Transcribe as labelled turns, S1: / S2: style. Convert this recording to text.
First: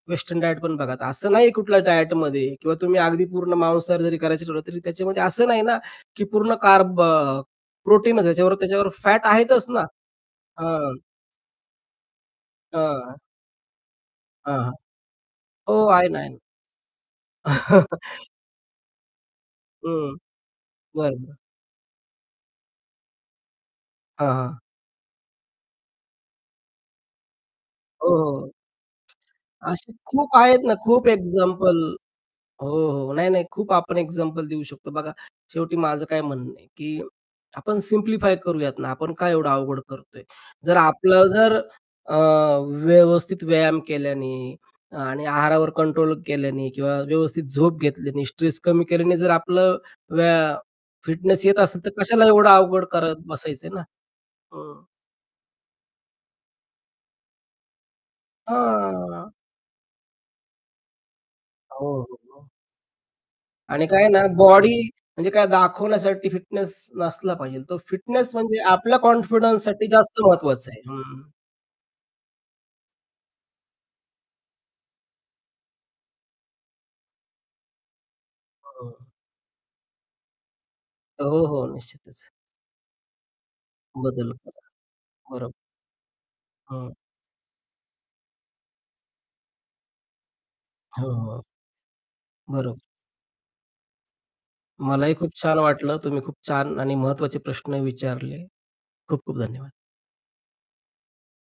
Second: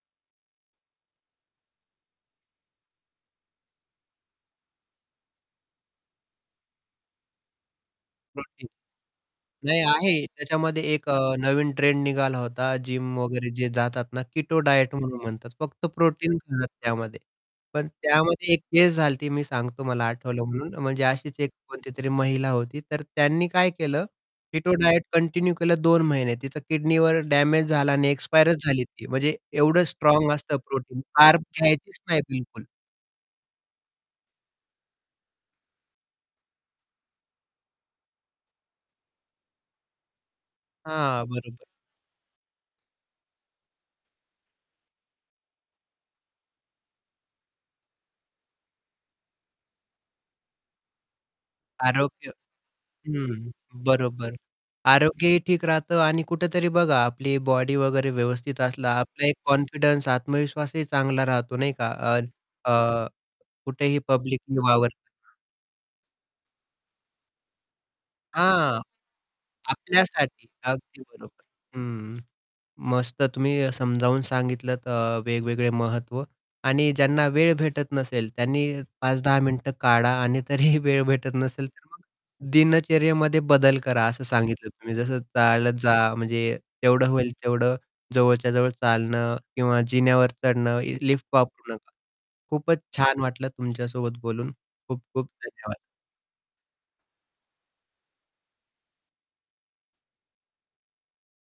S1: Western diet पण बघा. असं नाही कुठल्या डायटमध्ये किंवा तुम्ही अगदी पूर्ण मांसाहार जरी करायचं ठरवलं, तरी त्याच्यामध्ये असं नाही ना की पूर्ण कार्ब, अ, प्रोटीन याच्याबरोबर
S2: [unintelligible]
S1: त्याच्याबरोबर फॅट आहेतच
S2: नाही
S1: ना.
S2: आहे. त्याच्यामध्ये
S1: अं
S2: एक अ, नवीन ट्रेंड निघाला होता जिम
S1: हां.
S2: वगैरे जे जातात ना
S1: हां,
S2: किटो
S1: हां.
S2: डायट म्हणून म्हणतात.
S1: हो
S2: फक्त
S1: आहे ना, आहे
S2: प्रोटीन
S1: ना.
S2: खातात त्यामध्ये, पण त्यामध्ये एक केस झाली ती मी सांगतो मला
S1: हं.
S2: आठवलं म्हणून म्हणजे अशीच
S1: बरं.
S2: एक कोणतीतरी महिला होती तर त्यांनी काय केलं,
S1: हां, हां.
S2: कीटो डायट कंटिन्यू केलं 2 महिने तिचा किडनीवर डेमेज झाला आणि
S1: हो, हो.
S2: एक्सपायरच झाली ती. म्हणजे एवढं
S1: असे
S2: स्ट्राँग
S1: खूप
S2: असतं
S1: आहेत ना.
S2: प्रोटीन.
S1: खूप
S2: कार्ब
S1: एक्झाम्पल.
S2: घ्यायचीच नाही बिलकुल.
S1: हो, हो. नाही-नाही खूप आपण एक्झाम्पल देऊ शकतो बघा शेवटी माझं काय म्हणणं आहे, की आपण सिम्प्लिफाय करूयात ना आपण काय एवढं अवघड करतोय? जर
S2: हां,
S1: आपलं जर
S2: बरोबर.
S1: अ, व्यवस्थित व्यायाम केल्याने आणि आहारावर कंट्रोल केल्याने किंवा व्यवस्थित झोप घेतल्याने, स्ट्रेस कमी केल्याने जर आपलं व्या फिटनेस येत असेल तर कशाला
S2: आरोग्य
S1: एवढं अवघड करत
S2: हं,
S1: बसायचं आहे ना.
S2: बरोबर
S1: हं.
S2: आरोग्यही ठीक राहतं आणि कुठेतरी बघा आपली बॉडी वगैरे व्यवस्थित असला आपला
S1: हं.
S2: एक कॉन्फिडन्स आत्मविश्वासही चांगला राहतो, नाही
S1: हो,
S2: का.
S1: हो,
S2: अ,
S1: हो.
S2: अ,
S1: आणि
S2: कुठेही
S1: काय आहे ना
S2: पब्लिकली
S1: बॉडी म्हणजे
S2: वावरताना.
S1: काय दाखवण्यासाठी फिटनेस नसला पाहिजे. तो फिटनेस म्हणजे
S2: हां.
S1: आपल्या कॉन्फिडन्ससाठी जास्त
S2: आपल्यासाठी
S1: महत्वाचं आहे.
S2: अगदी
S1: हं.
S2: बरोबर. हं, मस्त तुम्ही समजावून सांगितलत अ, वेगवेगळे महत्त्व आणि ज्यांना वेळ भेटत नसेल त्यांनी
S1: हं.
S2: 5-10 मिनिटं काढा आणि तरीही वेळ भेटत
S1: हो, हो.
S2: नसेल तर मग
S1: निश्चितच.
S2: दिनचर्येमध्ये बदल करा असं
S1: बदल करा.
S2: सांगितलं तुम्ही जसं
S1: बरोब
S2: चालत जा, म्हणजे
S1: हं.
S2: तेवढं होईल तेवढं जवळच्या जवळ चालणं किंवा जिन्यावर चढणं,
S1: हो,
S2: लिफ्ट
S1: हो.
S2: वापरू नका. खूपच
S1: बरोब
S2: छान वाटलं तुमच्यासोबत बोलून खूप
S1: मलाही
S2: खूप
S1: खूप छान
S2: धन्यवाद.
S1: वाटलं. तुम्ही खूप छान आणि महत्त्वाचे प्रश्न विचारले. खूप खूप धन्यवाद.